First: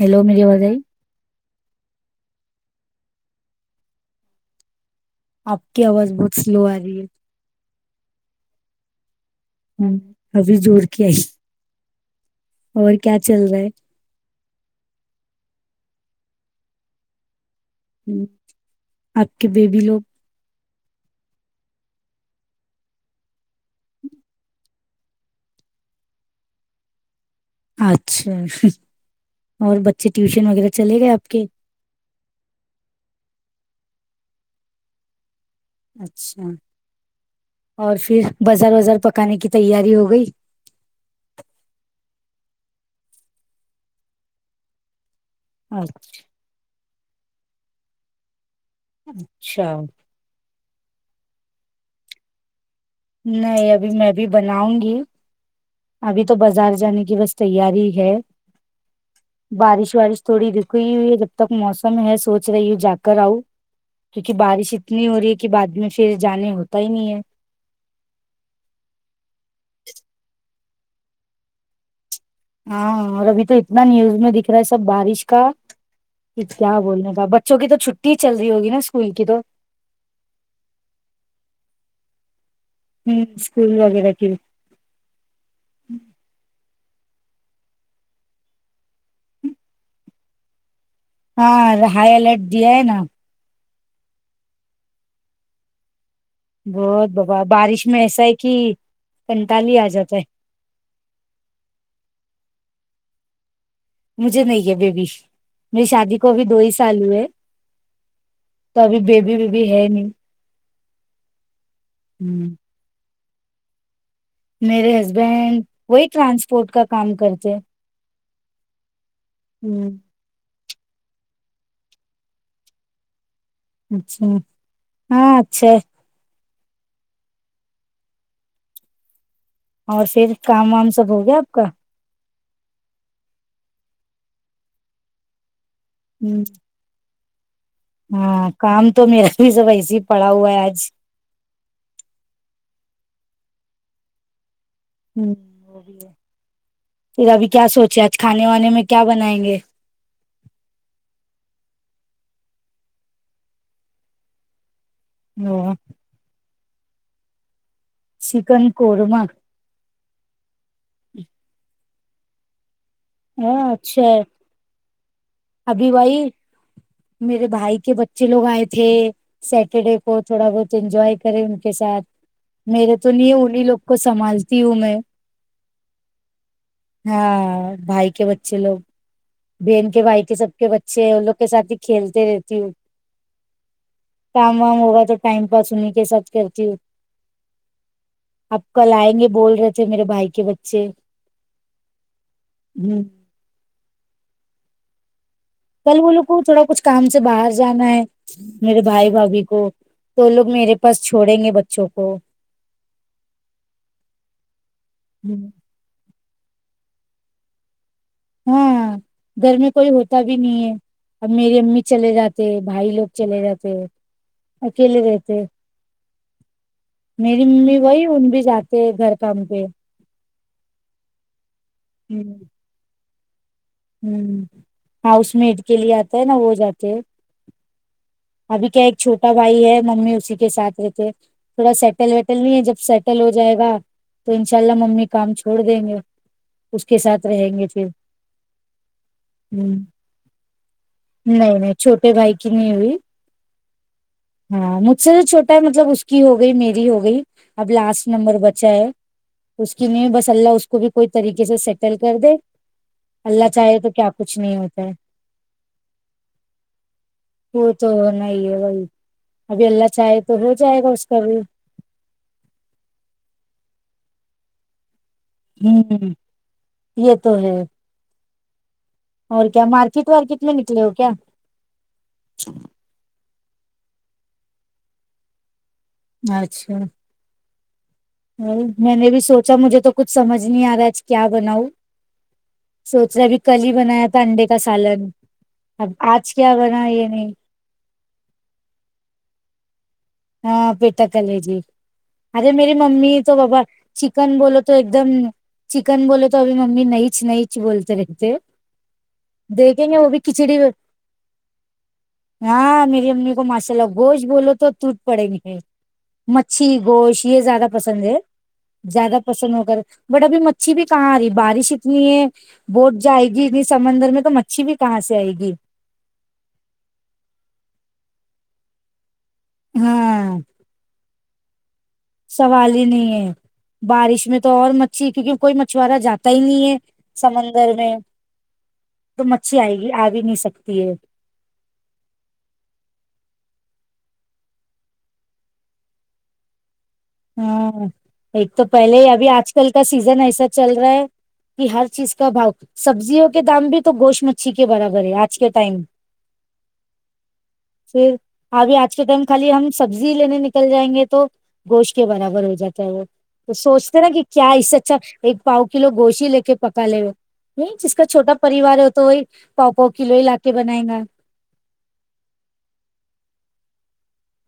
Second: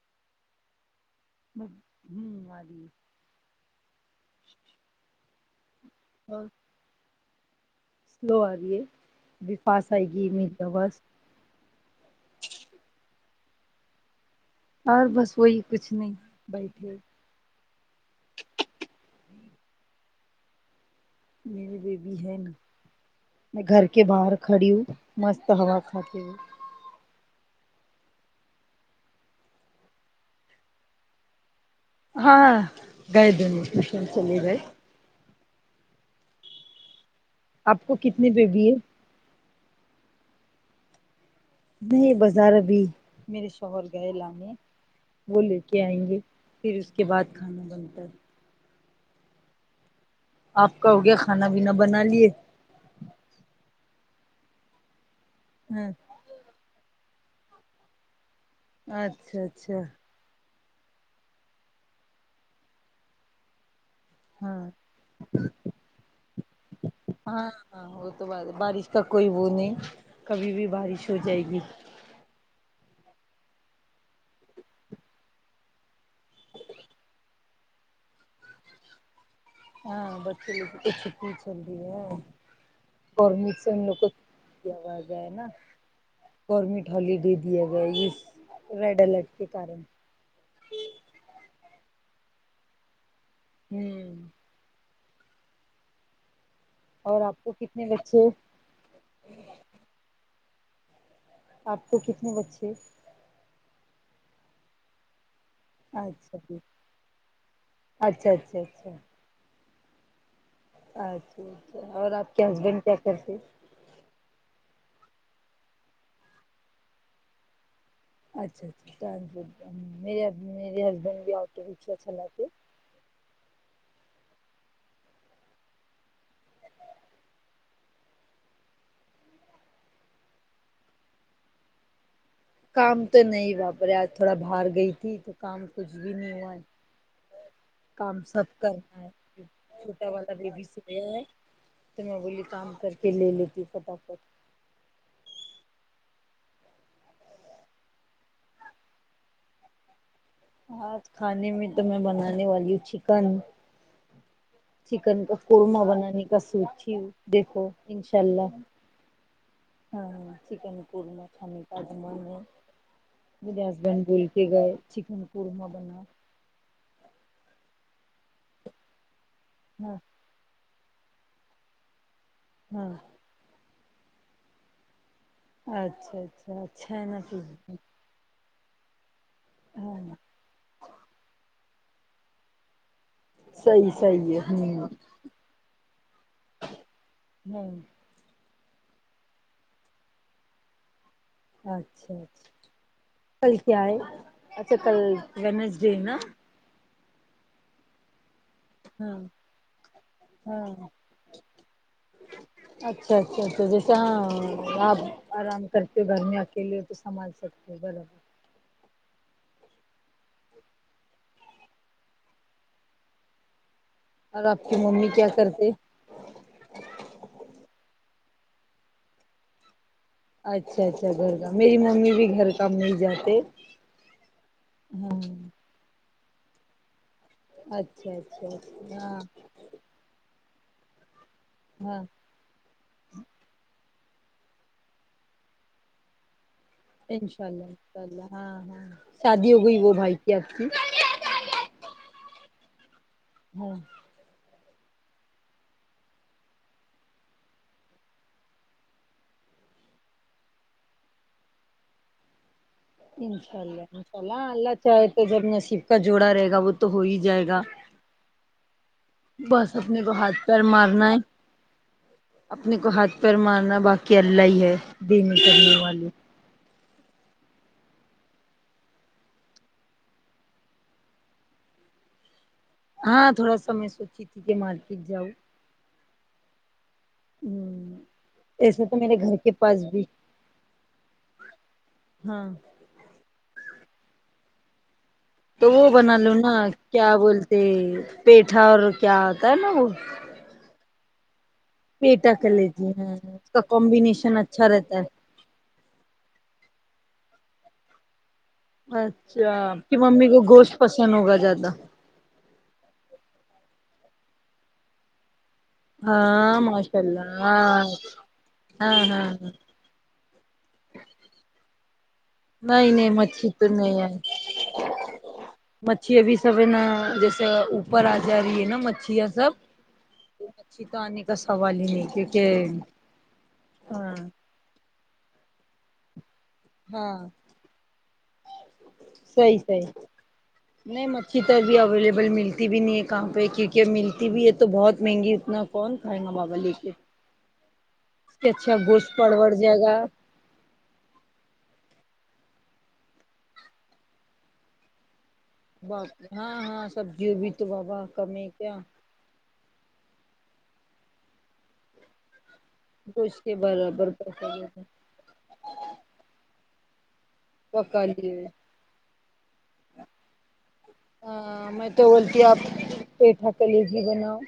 Hello میری آواز آئی ہم آرہی ہے آپ کی آواز بہت اور سلو آ رہی ہے سلو ارہی ہے جی ابھی زورکی آئی اور کیا چل رہا ہے اور بس وہی کچھ نہیں بیٹھے ہ آپ کے بیبی لوگ میری بیبی ہے نہ میں گھر کے باہر کھڑی ہوں مست ہوا کھاتے ہوئے اچھا ہ اور بچے ٹیوشن وغیرہ چلے گئے آپ کے ہاں گئے دونوں ٹیونشن چلے گئی اچھا آپ کو اور پھر کتنی بیبی بازار ہے وزار پکانے کی تیاری ہو گئی نہیں بازار ابھی میرے شوہر گئے لانے وہ لے کے آئیں گے پھر اس کے بعد کھانا بنتا ہے اچھا آپ کا ہو گیا کھانا پینا بنا لیے نہیں ابھی میں بھی بناؤں گی ھمم ابھی تو بازار جانے کی بس تیاری ہے اچھا اچھا بارش وارش تھوڑی رکی ہوئی ہے جب تک موسم ہے سوچ رہی ہوں جا کر آؤں کیونکہ ہاں بارش اتنی ہو رہی ہے کہ بعد میں پھر جانے ہوتا ہی نہیں ہے ہاں ہاں وہ تو بات بارش کا کوئی وہ نہیں کبھی بھی بارش ہو جائے گی ہاں اور ابھی تو اتنا نیوز میں دکھ رہا ہے سب بارش کا پھر کیا بولنے کا بچوں کی تو چھٹی چل رہی ہوگی نا اسکول کی تو ہاں بچے لوگ کو چھٹی چل رہی ہے ہوں اور مجھ سے اسکول ہم لوگ وغیرہ کی یہ آواز ہے نا گورنمنٹ ہالیڈے دیا ہوا ہے اس ریڈ الرٹ کے کارن ہاں ہائی الرٹ دیا ہے نا ہوں بہت اور بابا آپ کو کتنے بارش میں ایسا بچے ہے کہ کنتال ہی آ جاتا ہے آپ کو کتنے بچے مجھے نہیں ہے بیبی میری شادی کو اچھا ابھی جی دو ہی سال ہوئے اچھا اچھا تو اچھا ابھی بیبی بیبی ہے نہیں اچھا اچھا اور آپ کے ہ ہسبینڈ کیا کرتے میرے ہسبینڈ وہی ٹرانسپورٹ کا کام کرتے اچھا اچھا ٹرانسپورٹ ہوں مے میرے ہسبینڈ بھی آٹو رکشہ چلاتے اچھا ہاں اچھا ہے اور پھر کام وام سب ہو گیا آپ کا کام تو نہیں باپرے آج تھوڑا باہر گئی تھی تو کام کچھ بھی نہیں ہوں ہوا کام سب ہاں کام کرنا تو ہے میرا ابھی سب ویسے ہی چھوٹا پڑا والا ہوا ہے بیبی آج سویا ہے تو میں بولی کام کر کے لے لیتی فٹافٹ ہ وہ بھی ہے پھر ابھی کیا سوچے آج کھانے وانے میں کیا بنائیں گے ہاں کھانے میں تو میں بنانے والی چکن چکن کا وہ قورمہ بنانے کا سوچی ہو دیکھو انشاء اللہ کورمہ ہاں چکن قورمہ کھانے کا بنانا ہے مجھے ہاں ہسبینڈ اچھا ہے بول کے گئے چکن قورمہ ابھی بنا بھائی میرے بھائی کے بچے لوگ آئے تھے ہاں سیٹرڈے کو تھوڑا بہت انجوائے کرے ان کے ساتھ ہاں میرے تو نہیں ہے انہیں لوگ کو سنبھالتی ہوں میں اچھا اچھا اچھا ہے نا بائی کے بچ بچے لوگ بہن کے ہاں بھائی کے سب کے بچے ہیں ان لوگ کے ساتھ ہی کھیلتے رہتی ہوں صحیح صحیح ہے کام وام ہمم ہوگا تو ٹائم پاس انہیں کے ساتھ کرتی ہو ہوں آپ کل آئیں گے بول رہے تھے میرے بھائی کے بچے اچھا اچھا ہ کل کیا ہے اچھا کل وینسڈے کل وہ نا لو کو تھوڑا کچھ کام سے باہر جانا ہے میرے بھائی ہاں بھبھی کو تو لوگ ہاں میرے پاس چھوڑیں گے بچوں کو اچھا اچھا اچھا جیسے ہاں آپ آرام سے کرتے ہو گھر میں اکیلے ہو تو سنبھال سکتے ہو برابر ہاں گھر میں کوئی ہوتا بھی نہیں ہے اب میری امی چلے جاتے بھائی لوگ چلے جاتے اور آپ کی اکیلے ممی کیا رہتے کرتے میری ممی وہی ان بھی جاتے گھر کام پہ اچھا اچھا گھر کا میری ممی بھی گھر کام نہیں جاتے ہ ہاں ہاؤس میٹ کے لیے آتا ہے نا وہ جاتے ہیں اچھا اچھا ابھی کیا ایک اچھا ہاں چھوٹا بھائی ہے ممی اسی کے ساتھ رہتے تھوڑا ہاں سیٹل ویٹ ل نہیں ہے جب سیٹل ہو جائے گا تو ان شاء اللہ ممی کام چھوڑ دیں گے اس کے ساتھ انشاء رہیں اللہ گے پھر انشاء ہاں ہاں شادی ہو ہ گئی وہ بھائی کی آپ کی نہیں نہیں چھوٹے بھائی کی نہیں ہوئی ہاں ہاں مجھ سے جو چھوٹا ہے مطلب اس کی ہو گئی میری ہو گئی اب لاسٹ نمبر بچہ ہے اس کی نہیں بس اللہ اس کو بھی کوئی طریقے سے سیٹل کر دے انشاء چاہے اللہ تو کیا انشاء کچھ اللہ نہیں اللہ ہوتا ہے چاہے تو جب نصیب کا جوڑا رہے گا وہ تو ہو ہی جائے گا وہ تو نہیں ہے وہی ابھی بس اللہ اپنے کو چاہے تو ہاتھ ہو پیر جائے گا اس مارنا ہے کا بھی اپنے کو ہاتھ پ مارنا باقی اللہ ہی ہے دینے کرنے والے ہوں یہ تو ہے اور کیا مارکیٹ وارکیٹ میں نکلے ہو کیا ہاں تھوڑا سا میں سوچی تھی کہ مارکیٹ جاؤ اچھا ہوں ایسے میں تو نے میرے بھی گھر کے سوچا مجھے پاس تو بھی کچھ سمجھ نہیں آ رہا ہے آج کیا بناؤ ہاں سوچ رہے ابھی کل ہی بنایا تھا انڈے کا سالن تو وہ اب بنا لو آج کیا نا بنا یہ کیا نہیں بولتے پیٹھا اور کیا ہوتا ہے نا وہ ہاں پیٹ کلے جی پیٹا ارے کر میری لیتی ممی ہیں تو اس بابا کا چکن کمبینیشن بولو اچھا تو ایک رہتا دم چکن بولے تو ابھی مممی نہیںچ نہیںچ بولتے رہتے اچھا آپ دیکھیں کی گے وہ بھی ممی کو کھچڑی گوشت پسند ہوگا زیادہ ہاں میری امی کو ماشاء اللہ گوشت بولو تو ٹوٹ پڑیں گے ہاں مچھی ماشاء گوشت یہ اللہ زیادہ ہاں پسند ہے ہاں زیادہ ہاں پسند ہو کر بٹ ابھی مچھی بھی کہاں آ رہی ہے بارش اتنی ہے نہیں بوٹ نہیں جائے گی مچھی اتنی تو سمندر میں تو مچھھی بھی کہاں سے آئے گی مچھھی ا بھیھی سب ہے نا جیسے اوپر آ جا رہی ہے نا مچھیاں سب ہاں مچھی تو آنے کا سوال ہی نہیں کیونکہ سوال ہی نہیں ہے ہاں بارش میں تو اور مچھی کیونکہ کوئی مچھورا جاتا ہی نہیں ہے ہاں سمندر میں تو مچھی آئے گی آ بھی نہیں سکتی ہے کدھر تر بھی اویلیبل ملتی بھی نہیں ہے کہاں پہ کیونکہ اب ملتی بھی ہے تو بہت مہنگی اتنا کون کھائیں گا بابا لے کے ہاں سے ایک تو اچھا پہلے ہی گوشت ابھی آج پڑوڑ کل جائے کا گا سیزن ایسا چل رہا ہے کہ ہر چیز کا بھاؤ سبزیوں کے دام بھی تو گوش مچھی کے برابر ہے آ ہاں ہاں سبزی بھی تو بابا پھر کم کیا ابھی آج کے ٹائم خالی ہم سبزی لینے نکل جائیں گے تو گوشت کے برابر ہو جاتا گوشت تو کے سوچتے نا برابر کہ کیا پیسے اس سے دیتے اچھا ایک پاؤ کلو گوشی لے کے پکا لیے ہو نہیں جس کا پکا چھوٹا لیے پریوار ہے تو وہی پاؤ پاؤ کلوئی لا کے بنائےیں گا ہاں میں تو بولتی آپ پیٹھا کے کلیجی بناؤ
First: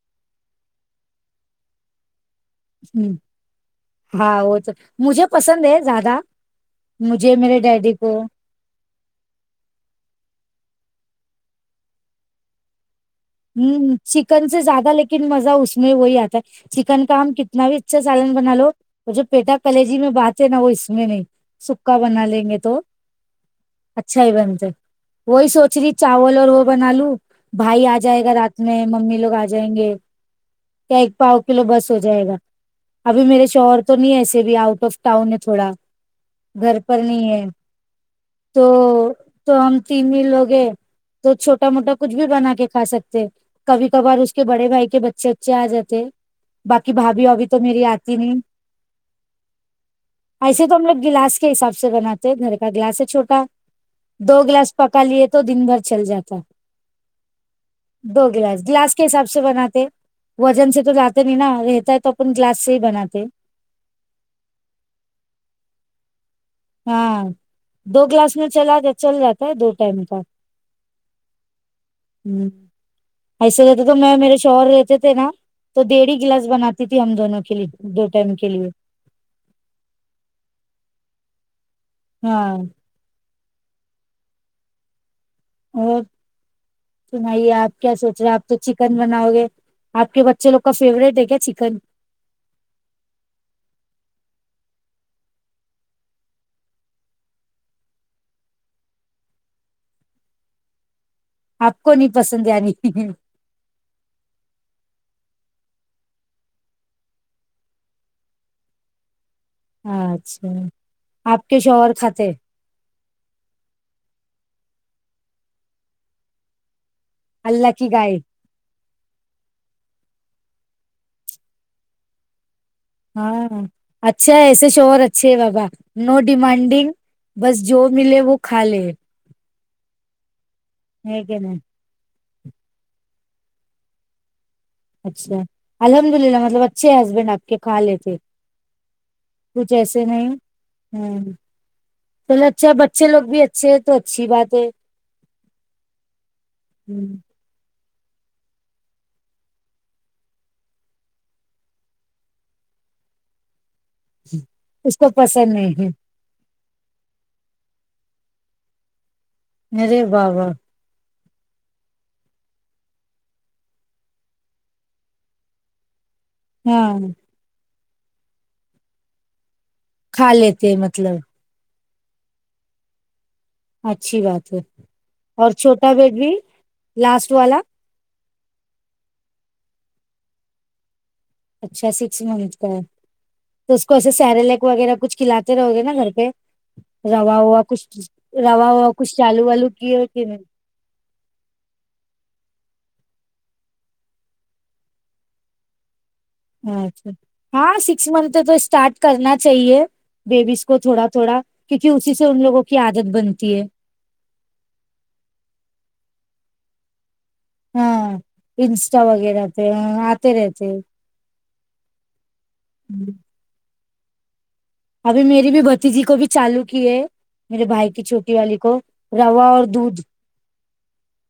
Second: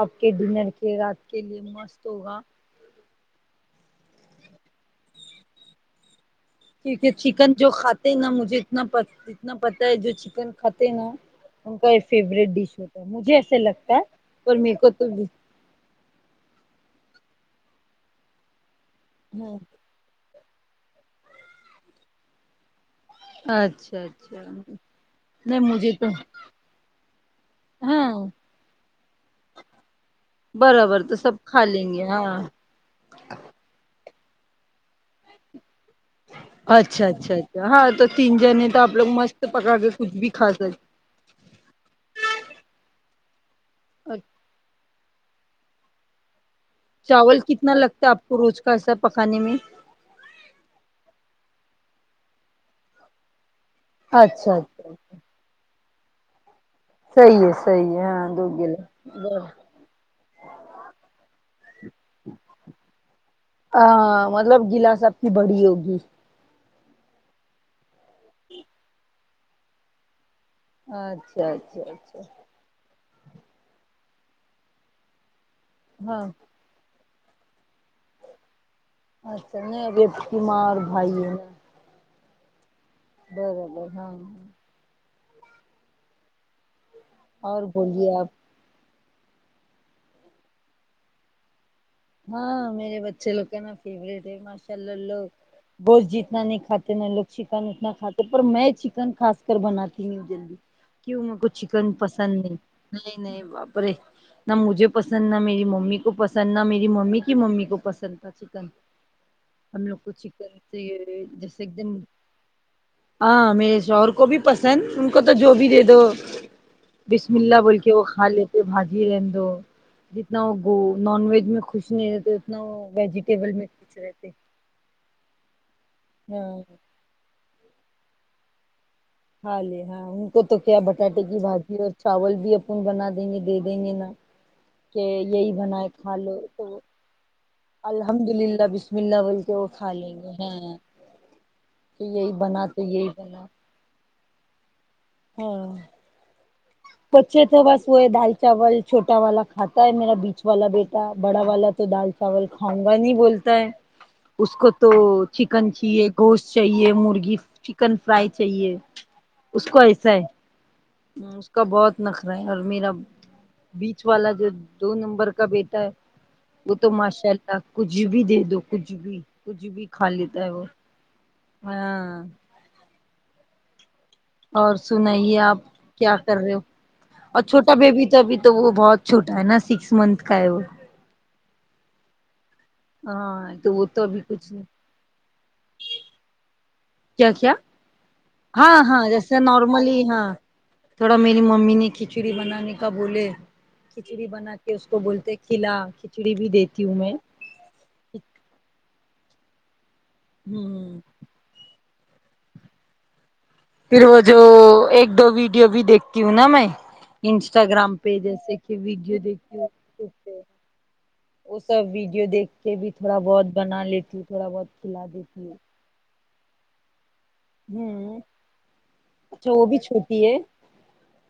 آپ کے ڈنر کے رات کے لیے مست ہوگا ہ ہاں وہ تو مجھے پسند ہے زیادہ کیونکہ مجھے چکن میرے جو ڈیڈی کھاتے ہیں کو نا مجھے اتنا اتنا پت ہے جو چکن کھاتے ہیں نا ان کا فیوریٹ ڈش ہوتا ہے مجھے ایسے ہ لگتا ہے چکن اور سے میرے کو زیادہ تو لیکن مزہ اس میں وہی آتا ہے چکن کا ہم کتنا بھی اچھا سالن بنا لو وہ جو پیٹا ہاں کالے جی میں بات ہے نا وہ اس میں نہیں سکا بنا لیں گے تو اچھا ہی بنتے وہی نہیں سوچ مجھے رہی تو چاول اور وہ بنا لوں بھائی آج ہاں جائے گا رات میں ممی لوگ آ جائیں گے کیا برابر تو ایک پاؤ سب کلو کھا بس لیں ہو گے ہاں جائے گا ابھی میرے شوہر تو نہیں ہے ایسے بھی آؤٹ آف ٹاؤن ہے تھوڑا گھر پر اچھا نہیں اچھا ہے اچھا ہاں تو تین تو جنے آپ لوگ مست تو پکا ہم کے تین کچھ ہی بھی لوگ کھا ہیں سکتے تو چھوٹا موٹا کچھ بھی بنا کے کھا سکتے کبھی کبھار اس کے بڑے بھائی کے بچے بچے آ جاتے باقی بھابھی چاول ابھی تو کتنا میری لگتا ہے آتی آپ کو نہیں روز کا ایسا پکانے میں ایسے تو ہم لوگ گلاس کے حساب سے بناتے میرے پاس گلاس ہے چھوٹا دو اچھا گلاس اچھا پکا لیے تو دن بھر چل جاتا صحیح ہے صحی ہے دو ہاں گلاس گلاس کے حساب گلا سے بناتے وزن سے تو لاتے نہیں نا رہتا ہے تو اپن گلاس سے ہی بناتے ہاں مطلب گلاس سب کی بڑی ہوگی ہاں دو کلاس میں چلا جیا چل جاتا ہے دو ٹائم کا اچھا اچھا اچھا ہ ایسے رہتے تو میں میرے شوہر رہتے تھے نا تو ڈیڑھ ہی ہاں گلاس بناتے دیدی ہم دونوں کےلی دو ٹائم کے لیے اچھا نہیں ادر بیمار بھائی ہے ہاں دے اور سنائیے اور آپ کیا بولیے سوچ رہے آپ تو چکن بناؤ گے آپ کے بچے لوگ کا فیوریٹ ہے کیا چکن ہاں میرے بچے لوگ کا نا فیوریٹ ہے ماشاء اللہ لوگ گوشت جتنا نہیں کھاتے میں لوگ چکن اتنا کھاتے پر میں چکن خاص کر بناتی ہوں جلدی کیوں اپ کو چکن پسند نہیں نہیں نہیں نہ مجھے پسند نہ میری ممی کو پسند نہ میری میری ممی کی ممی کو پسند تھا چکن ہم لوگ کو اچھا چکن آپ کے جیسے ایک دم شوہر کھاتے ہاں میرے شوہر کو بھی پسند ان کو تو جو بھی دے دو بسم اللہ بول کی کے وہ گائے کھا لیتے بھاجی رہ دو جتنا وہ نونویگ میں کچھ نہیں ہے تو اتنا وہ ویجیٹیبل ہاں میں خوش رہتے اچھا ہے ایسے شوہر اچھے ہے بابا نو ہاں ڈیمانڈنگ بس جو ملے وہ کھا لے ہاں لے ہاں ان کو تو کیا بٹاٹے ہے کی کہ نہیں بھاجی اور چاول بھی اپن بنا دیں گے دے دیں گے نا کہ اچھا یہی بنائے الحمد کھا لو للہ مطلب تو اچھے ہسبینڈ آپ کے کھا لیتے الحمد للہ بسم اللہ بول کہ وہ کھا لیں گے ہاں ہوں تو یہی چلو بنا اچھا تو بچے یہی لوگ بھی بنا اچھے ہیں تو اچھی بات ہے ہاں ہوں، اچھے تو بس وہ ہے دال چاول چھوٹا والا کھاتا ہے میرا بیچ والا بیٹا بڑا والا تو دال چاول کھاؤں گا نہیں بولتا ہے اس کو تو چکن چاہیے گوشت چاہیے مرغی چکن فرائی چاہیے اس کو ارے ایسا بابا اس کا بہت نخرہ ہے اور میرا بیچ والا جو دو نمبر کا بیٹا ہے وہ تو ہاں ماشاء اللہ کچھ بھی دے دو کچھ بھی کچھ بھی کھا لیتا ہے وہ لیتے ہیں، مطلب ہاں اچھی بات ہے اور سنائیے اور آپ چھوٹا بیٹ کیا بھی کر رہے ہو لاسٹ اور والا چھوٹا بیبی تو ابھی تو وہ بہت چھوٹا ہے نا سکس منتھ کا ہے وہ اچھا سکس منتھ کا ہاں تو اس وہ کو ایسے ابھی کچھ سیرلیکس نہیں وغیرہ کچھ کھلاتے رہو گے نا گھر پہ کیا روا کیا ہوا کچھ روا ہاں ہوا ہاں کچھ جیسے چالو والو نارملی کیے کی ہاں نہیں تھوڑا میری ممی نے کھچڑی بنانے کا بولے کھچڑی بنا کے اس کو بولتے کھلا کھچڑی بھی دیتی ہوں اچھا میں ہاں سکس منتھ تو اسٹارٹ کرنا چاہیے ببس کو ہوں تھوڑا تھوڑا کیونکہ اسی سے ان لوگوں کی عادت بنتی ہے پھر وہ جو ایک دو ویڈیو بھی دیکھتی ہوں نا میں انسٹاگرام ہاں پیجز سے کہ انسٹا ویڈیو وغیرہ دیکھی اور پہ ہاں آتے پہ رہتے ہیں۔ وہ سب ویڈیو دیکھ کے بھی تھوڑا بہت بنا لیتی ہوں تھوڑا بہت کھلا ابھی دیتی میری ہوں بھی بھتیجی کو بھی چالو کیے میرے بھائی کی ہوں چھوٹی والی کو روا اچھا اور وہ بھی دودھ چھوٹی ہے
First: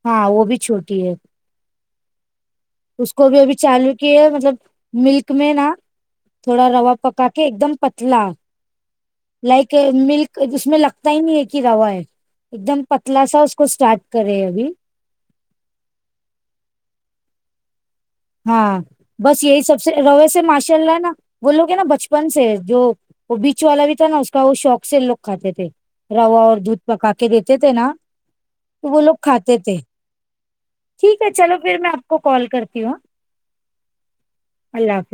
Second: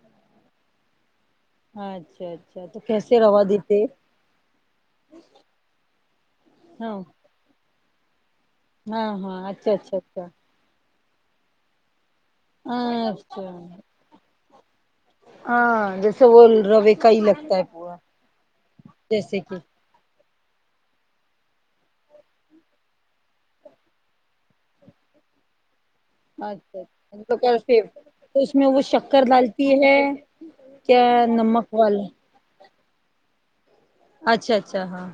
ہاں وہ بھی چھوٹی ہے اچھا اچھا تو اس کیسے کو بھی روا ابھی دیتے چالو کیا ہے مطلب ملک میں نا تھوڑا روا ہاں پکا کے ایک دم پتلا ہاں ہاں اچھا لائک اچھا ملک جس میں لگتا پتا ہی نہیں ہے کہ روا ہے ایک اچھا دم پتلا سا اس کو اچھا اسٹارٹ کرے ابھی ہاں جیسے وہ روے کا ہی لگتا ہے پورا ہاں جیسے بس کہ یہی سب سے روے سے ماشاء اللہ ہے نا وہ لوگ ہیں نا بچپن سے جو وہ بیچ والا بھی تھا نا اس کا وہ شوق سے لوگ کھاتے تھے روا اور اچھا دودھ پکا کے اچھا تو دیتے تھے نا اس میں تو وہ لوگ شکر کھاتے ڈالتی تھے ہے کیا ٹھیک ہے چلو نمک پھر میں آپ والا کو کال کرتی ہوں ہاں اچھا اچھا ہاں